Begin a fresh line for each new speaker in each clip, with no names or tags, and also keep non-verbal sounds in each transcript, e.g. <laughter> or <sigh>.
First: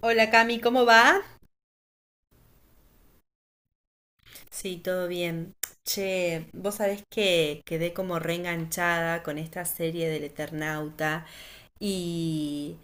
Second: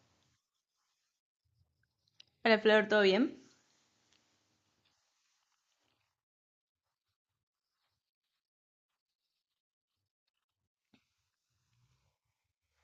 Hola Cami, ¿cómo va?
Hola Flor, ¿todo bien?
Sí, todo bien. Che, vos sabés que quedé como reenganchada con esta serie del Eternauta y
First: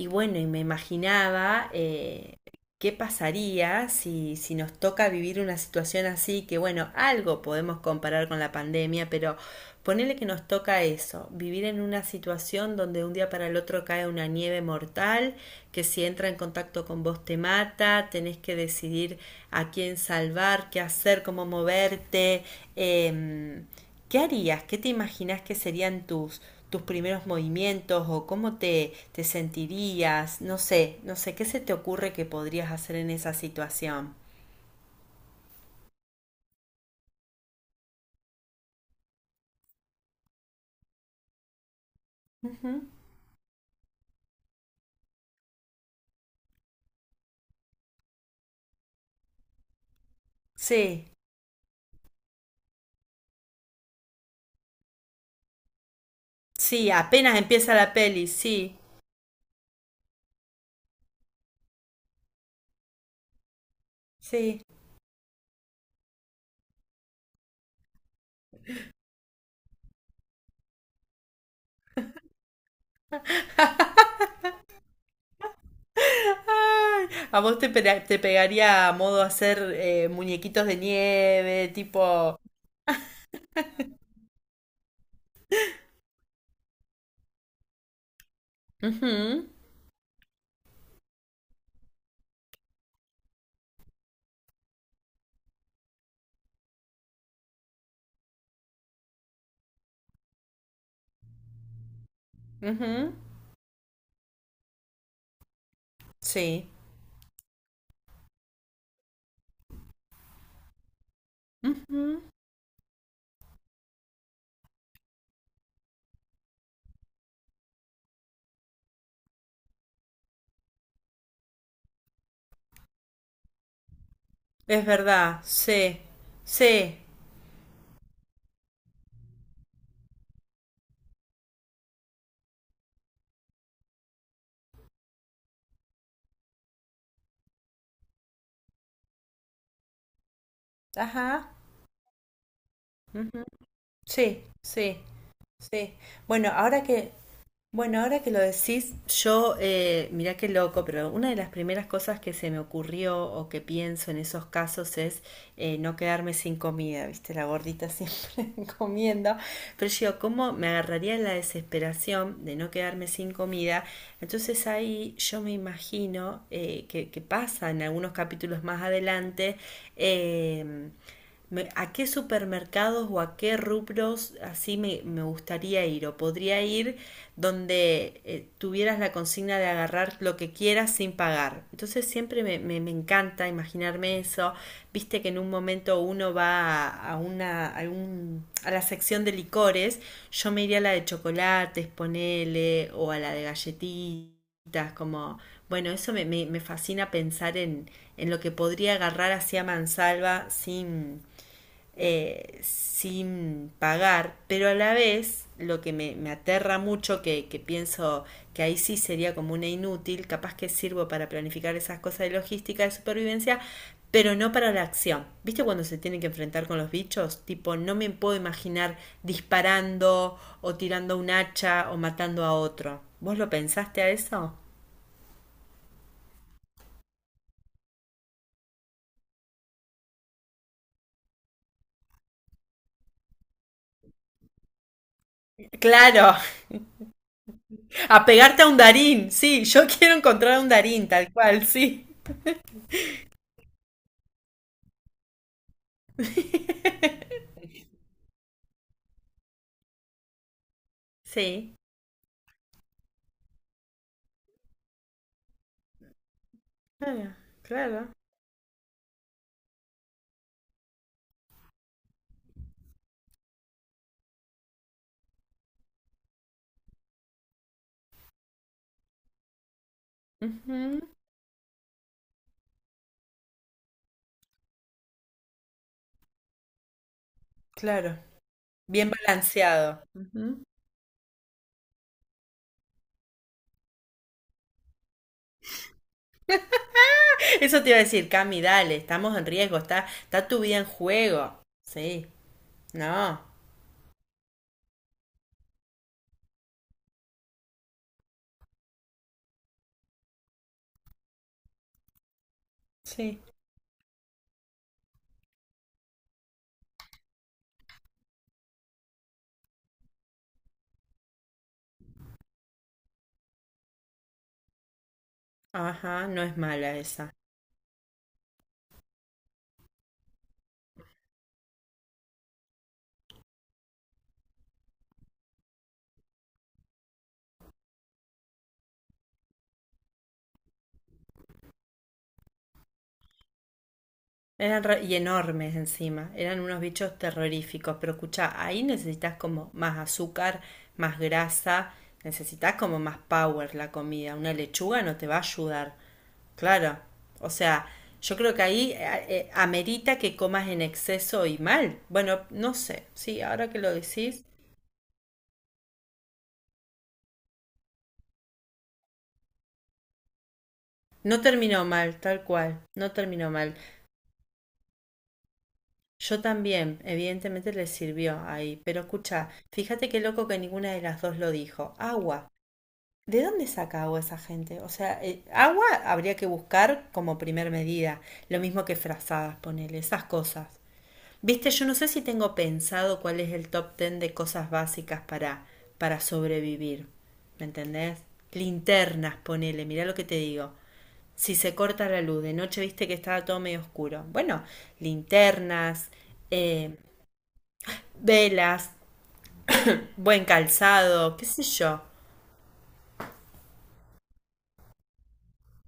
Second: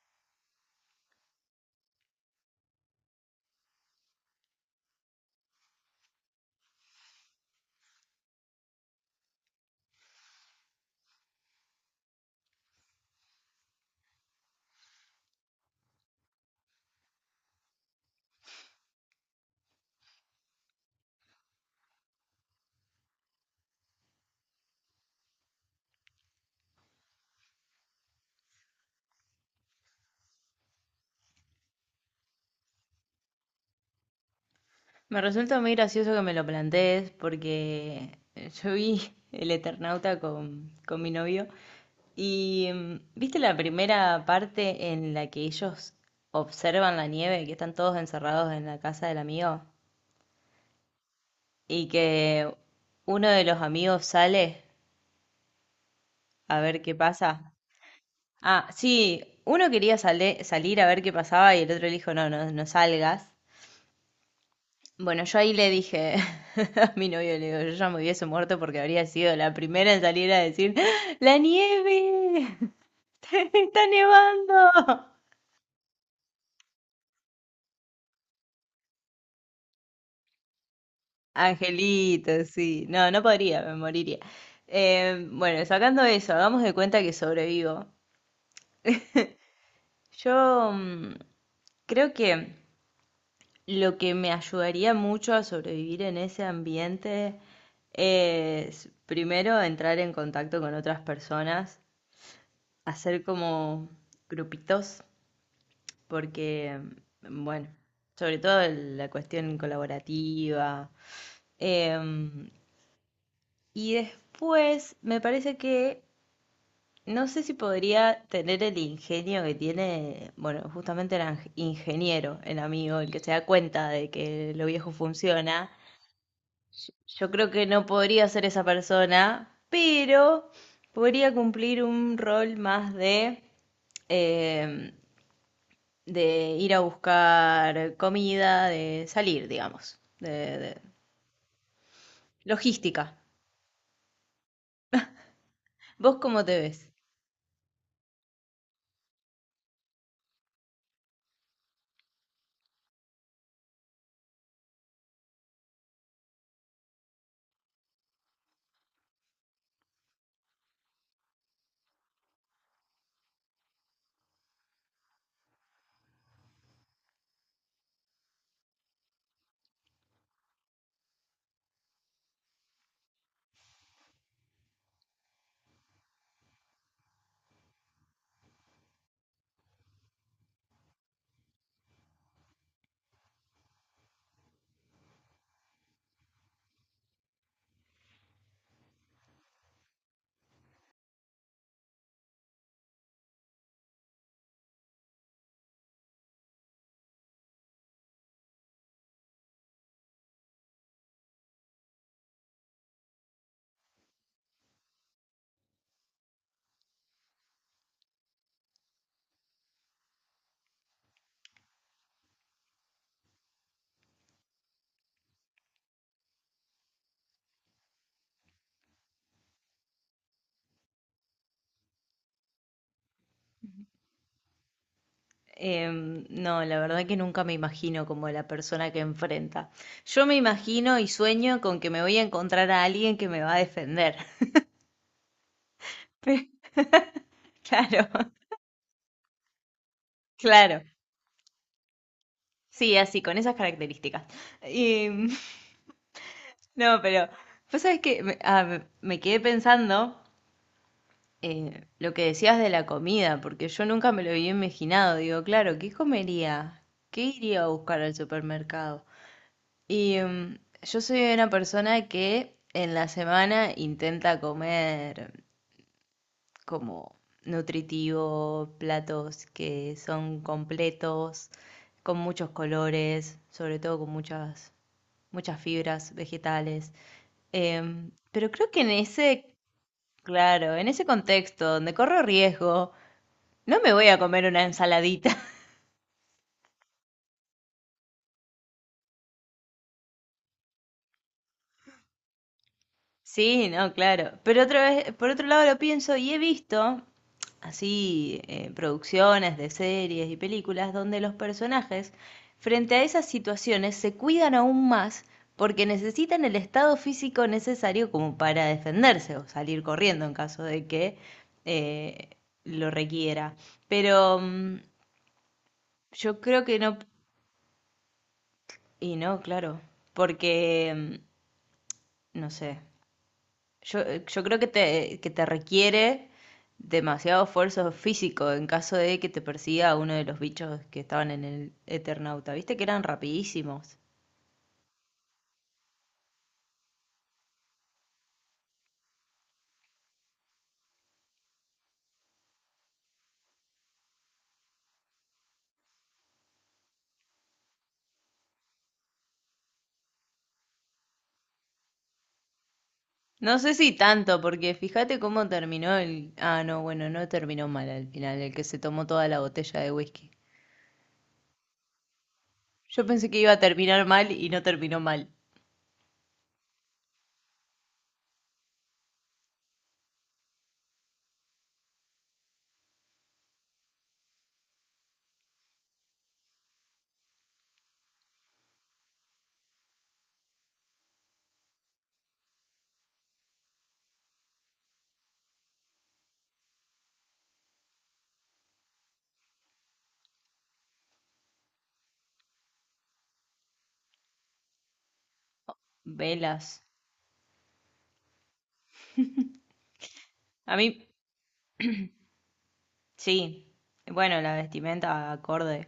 y bueno, y me imaginaba qué pasaría si nos toca vivir una situación así, que bueno, algo podemos comparar con la pandemia, pero ponele que nos toca eso, vivir en una situación donde un día para el otro cae una nieve mortal, que si entra en contacto con vos te mata, tenés que decidir a quién salvar, qué hacer, cómo moverte. em, ¿Qué harías? ¿Qué te imaginas que serían tus, tus primeros movimientos o cómo te, te sentirías? No sé, no sé, ¿qué se te ocurre que podrías hacer en esa situación?
Me resulta muy gracioso que me lo plantees porque yo vi El Eternauta con mi novio y
Ujú.
¿viste la primera parte en la que ellos observan la nieve, que están todos encerrados en la casa del amigo
Sí,
y que uno de los amigos sale a ver
sí,
qué
apenas
pasa?
empieza la peli,
Ah,
sí,
sí, uno quería salir a ver qué pasaba y el otro le dijo, no, no, no salgas.
sí. <laughs>
Bueno, yo ahí le dije <laughs> a mi novio, le digo, yo ya me hubiese muerto porque habría sido la primera en salir a decir, ¡La nieve! <laughs> ¡Está nevando!
Ay, a vos te, te pegaría a modo hacer muñequitos de nieve, tipo.
Angelito, sí. No, no podría, me moriría. Bueno, sacando eso, hagamos de cuenta que sobrevivo.
Ujú,
Yo mm, Creo que lo que me ayudaría mucho a sobrevivir en ese ambiente es, primero, entrar en contacto con otras personas,
ujú,
hacer como grupitos,
sí.
porque, bueno, sobre todo la cuestión colaborativa.
Ujú.
Em, y después me parece que no sé si podría tener el ingenio que tiene, bueno, justamente el ingeniero, el amigo, el que se da cuenta de que lo
Es
viejo
verdad,
funciona.
sí, sí.
Yo creo que no podría ser esa persona, pero podría cumplir un rol más de em, de ir a buscar comida, de salir, digamos, de
Ajá.
logística.
Sí, sí, sí.
¿Vos cómo
Bueno,
te
ahora
ves?
que, bueno, ahora que lo decís, yo, mirá qué loco, pero una de las primeras cosas que se me ocurrió o que pienso en esos casos es no quedarme sin comida, ¿viste? La gordita siempre <laughs> comiendo. Pero yo, ¿cómo me agarraría la desesperación de no quedarme sin comida? Entonces ahí yo me imagino que pasa en algunos capítulos más adelante. em, ¿A qué supermercados o a qué rubros así me, gustaría ir? ¿O podría ir donde tuvieras la consigna de agarrar lo que quieras sin pagar? Entonces siempre me, me encanta imaginarme eso. Viste que en un momento uno va a una, a la sección de licores, yo me iría a la de chocolates, ponele, o a la de galletitas, como. Bueno, eso me, me fascina pensar en lo que podría agarrar hacia mansalva sin, sin pagar, pero a la vez lo que me aterra mucho, que pienso que ahí sí sería como una inútil, capaz que sirvo para planificar esas cosas de logística, de supervivencia, pero no para la acción. ¿Viste cuando se tienen que enfrentar con los bichos? Tipo, no me puedo imaginar disparando o tirando un hacha o matando a otro. ¿Vos lo pensaste a eso?
No, la verdad que nunca me imagino como la persona que enfrenta. Yo me imagino y sueño con que me voy a encontrar a alguien que me va a defender.
Claro,
<laughs> Claro,
a pegarte a un Darín, sí, yo <laughs> quiero encontrar a un
claro.
Darín, tal cual, sí.
Sí, así, con esas características. Em, <laughs> no, pero, ¿vos sabés que me quedé pensando
Sí,
Lo que decías de la comida, porque yo nunca me lo había imaginado. Digo, claro, ¿qué comería? ¿Qué
claro,
iría a buscar
claro.
al supermercado? Y yo soy una persona que en la semana intenta comer como nutritivo, platos que son
Ujú,
completos, con muchos colores, sobre todo con muchas fibras vegetales.
claro,
Pero creo que en
bien
ese,
balanceado. Ujú.
claro, en ese contexto donde corro riesgo no me voy a comer una ensaladita. <laughs>
Eso te iba a decir, Cami, dale, estamos en riesgo, está, está tu vida en juego. Sí, no,
Sí, no, claro. Pero otra vez, por otro lado lo pienso y he visto así producciones de series y películas donde los personajes frente a esas
sí.
situaciones se cuidan aún más porque necesitan el estado físico necesario como para defenderse o salir corriendo en caso de que eh, lo requiera. Pero
Ajá,
yo
no es
creo que no,
mala esa.
y no, claro, porque, no sé, yo creo que que te requiere demasiado esfuerzo físico en caso de que te persiga uno de los bichos que estaban en el Eternauta. Viste que eran rapidísimos.
Y enormes encima, eran unos bichos terroríficos, pero escuchá, ahí necesitas como más azúcar, más grasa, necesitas como más power la comida, una lechuga no te va a ayudar, claro, o sea, yo creo que ahí amerita que comas en exceso y mal, bueno, no sé, sí,
No
ahora
sé
que
si
lo
tanto,
decís,
porque fíjate cómo terminó el... Ah, no, bueno, no terminó mal al final, el que se tomó toda la botella de whisky.
no terminó mal, tal cual,
Yo
no
pensé que
terminó
iba a
mal.
terminar mal y no terminó mal.
Yo también, evidentemente le sirvió ahí, pero escucha, fíjate qué loco que ninguna de las dos lo dijo. Agua. ¿De dónde saca agua esa gente? O sea, agua habría que buscar como primer medida, lo mismo que frazadas, ponele, esas cosas. Viste, yo no sé si tengo pensado cuál es el top ten de cosas básicas para sobrevivir. ¿Me entendés? Linternas, ponele, mirá lo que te digo. Si se corta la luz, de noche viste que estaba todo medio oscuro. Bueno, linternas,
Velas.
eh, velas, buen
A mí,
calzado, qué sé yo.
sí. Bueno, la vestimenta acorde.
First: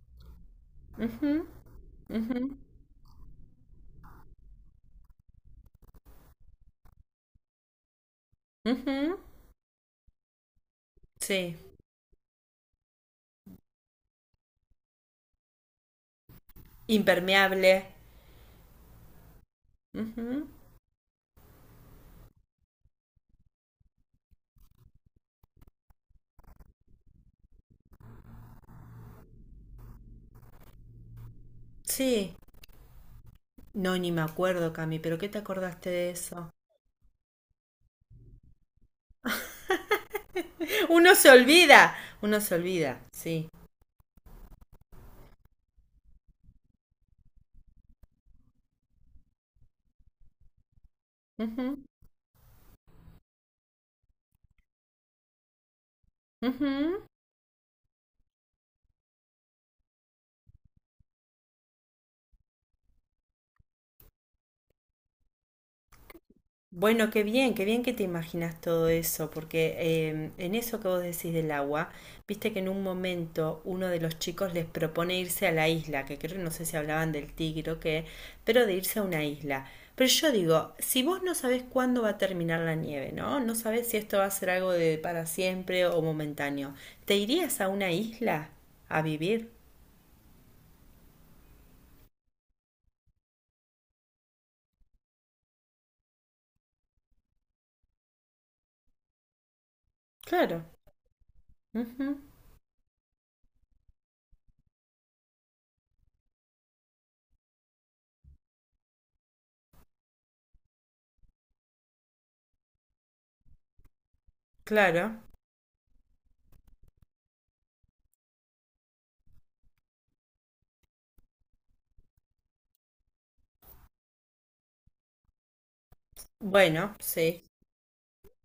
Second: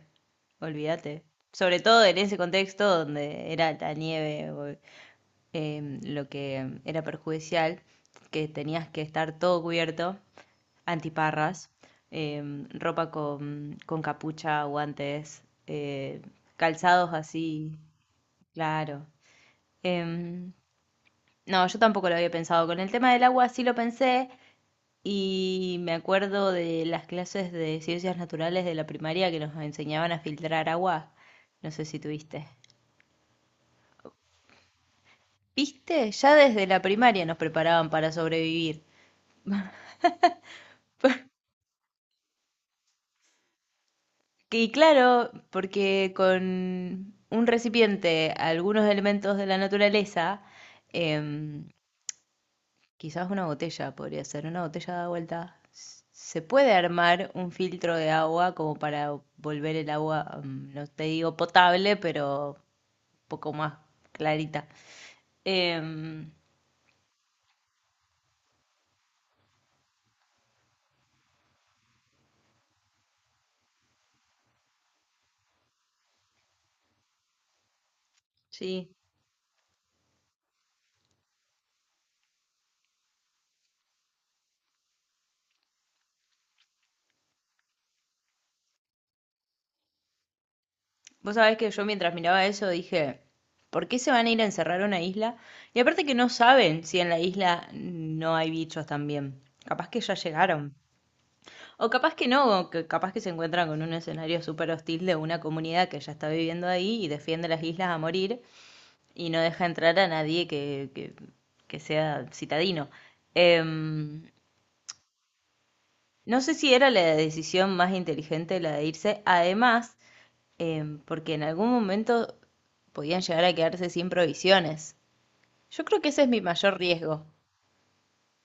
Olvídate. Sobre todo en ese contexto donde era la nieve. Lo que era perjudicial, que tenías que
Ujú,
estar todo cubierto,
sí,
antiparras, ropa con capucha, guantes, calzados
impermeable.
así, claro.
Ujú.
Em, no, yo tampoco lo había pensado. Con el tema del agua sí lo pensé y me acuerdo de las clases de ciencias naturales de la primaria que nos enseñaban a filtrar agua. No sé si
Sí.
tuviste.
No, ni me acuerdo, Cami, pero ¿qué te acordaste de
¿Viste? Ya
eso?
desde la primaria nos preparaban para sobrevivir.
<laughs> Uno se olvida, uno se olvida, sí.
Y claro, porque con un recipiente, algunos elementos de la naturaleza, em,
Ujú,
quizás una botella podría ser, una botella da vuelta, se puede
ujú.
armar un filtro de agua como para volver el agua, no te digo potable, pero un poco más clarita. Em,
Bueno, qué bien que te imaginas todo eso, porque en eso que vos decís del agua, viste que en un momento uno de los chicos les propone irse a la isla, que creo, no sé si hablaban del tigre o qué, pero de
sí.
irse a una isla. Pero yo digo, si vos no sabés cuándo va a terminar la nieve, ¿no? No sabés si esto va a ser algo de para siempre o momentáneo, ¿te irías a una isla a vivir?
Vos sabés que yo mientras miraba eso dije, ¿por qué se van a ir a encerrar a una isla? Y aparte que no saben si en la isla no hay bichos también. Capaz que ya
Claro,
llegaron. O capaz
ujú,
que no, o que capaz que se encuentran con un escenario súper hostil de una comunidad que ya está viviendo ahí y defiende las islas a morir y no deja entrar a nadie que sea citadino. Em,
claro.
no sé si era la decisión más inteligente la de irse. Además, porque en algún momento podían llegar a quedarse sin provisiones. Yo creo que ese es mi mayor
Bueno,
riesgo.
sí.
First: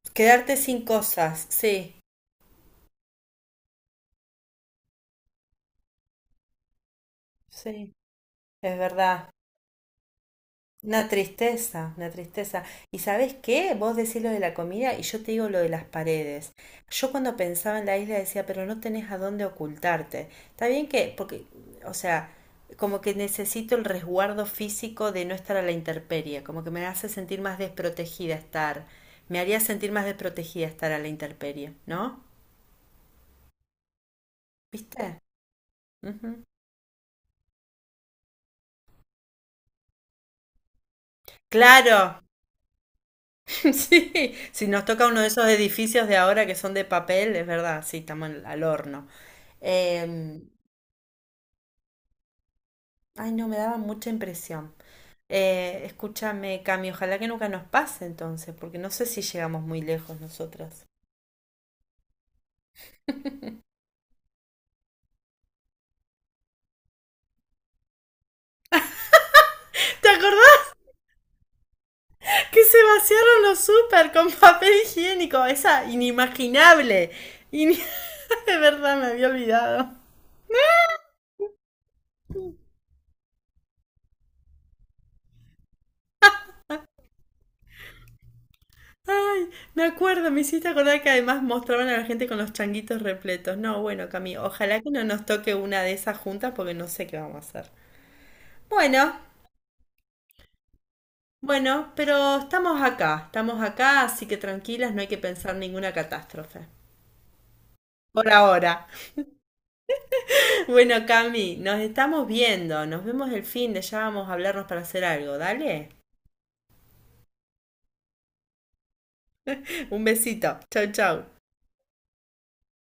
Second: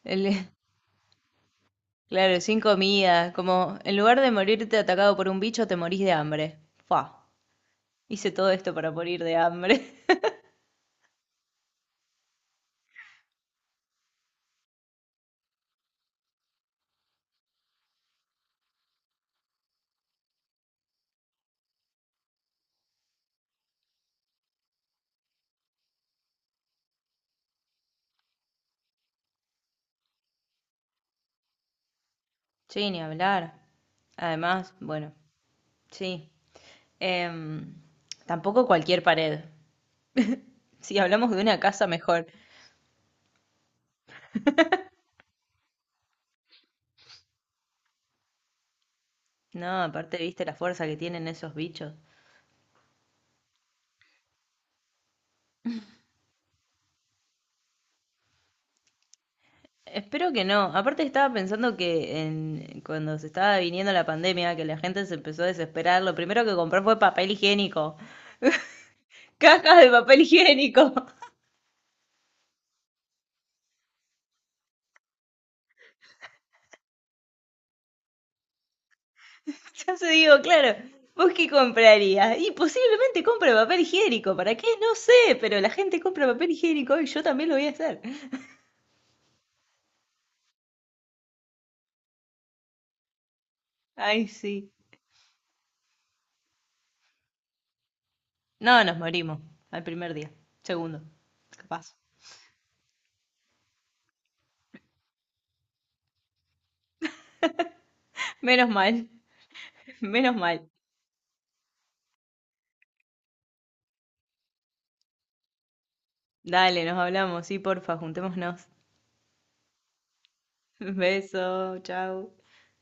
El-
Quedarte sin cosas, sí,
<laughs> claro, sin comida, como en lugar de morirte atacado por un bicho, te morís de hambre. Fua,
sí.
hice todo esto
Es
para morir
verdad,
de hambre. <laughs>
una tristeza, una tristeza. ¿Y sabés qué? Vos decís lo de la comida y yo te digo lo de las paredes. Yo cuando pensaba en la isla decía, pero no tenés a dónde ocultarte. Está bien que, porque, o sea, como que necesito el resguardo físico de no estar a la intemperie, como que me hace sentir más desprotegida estar, me haría sentir más desprotegida estar a la intemperie, ¿no?
Sí, ni hablar. Además, bueno,
¿Viste?
sí.
Ujú.
Em, Tampoco cualquier pared. Si hablamos de una casa,
Claro.
mejor.
<laughs> Sí, si nos toca uno de esos edificios de ahora que son de papel, es verdad, sí, estamos al horno.
No, aparte,
Eh,
viste la fuerza que tienen esos bichos.
ay, no, me daba mucha impresión. Escúchame, Cami, ojalá que nunca nos pase entonces, porque no sé si llegamos muy lejos
Espero que no.
nosotras.
Aparte estaba pensando que en, cuando se estaba viniendo la pandemia, que la gente se empezó a desesperar, lo primero que compró fue papel higiénico. <laughs> Cajas de
<laughs> ¿Te
papel
acordás
higiénico. <laughs>
que se vaciaron los súper con papel higiénico? Esa inimaginable. Y <laughs> de verdad me había olvidado.
Ya se digo, claro, ¿vos qué comprarías? Y posiblemente compre papel higiénico. ¿Para qué? No sé, pero la gente compra papel higiénico y yo también lo voy a hacer.
Ay, me acuerdo, me hiciste acordar que además mostraban a la gente con los changuitos repletos. No, bueno,
Ay,
Cami,
sí.
ojalá que no nos toque una de esas juntas porque no sé qué vamos a hacer.
No, nos
Bueno,
morimos al primer día. Segundo,
bueno,
capaz.
pero estamos acá, así que tranquilas, no hay que pensar ninguna catástrofe. Por
Menos
ahora.
mal,
<laughs>
<laughs> menos mal.
Bueno, Cami, nos estamos viendo, nos vemos el fin de, ya vamos a hablarnos para hacer algo, dale.
Dale, nos hablamos. Sí, porfa, juntémonos.
Un besito,
<laughs>
chau, chau.
Beso, chao.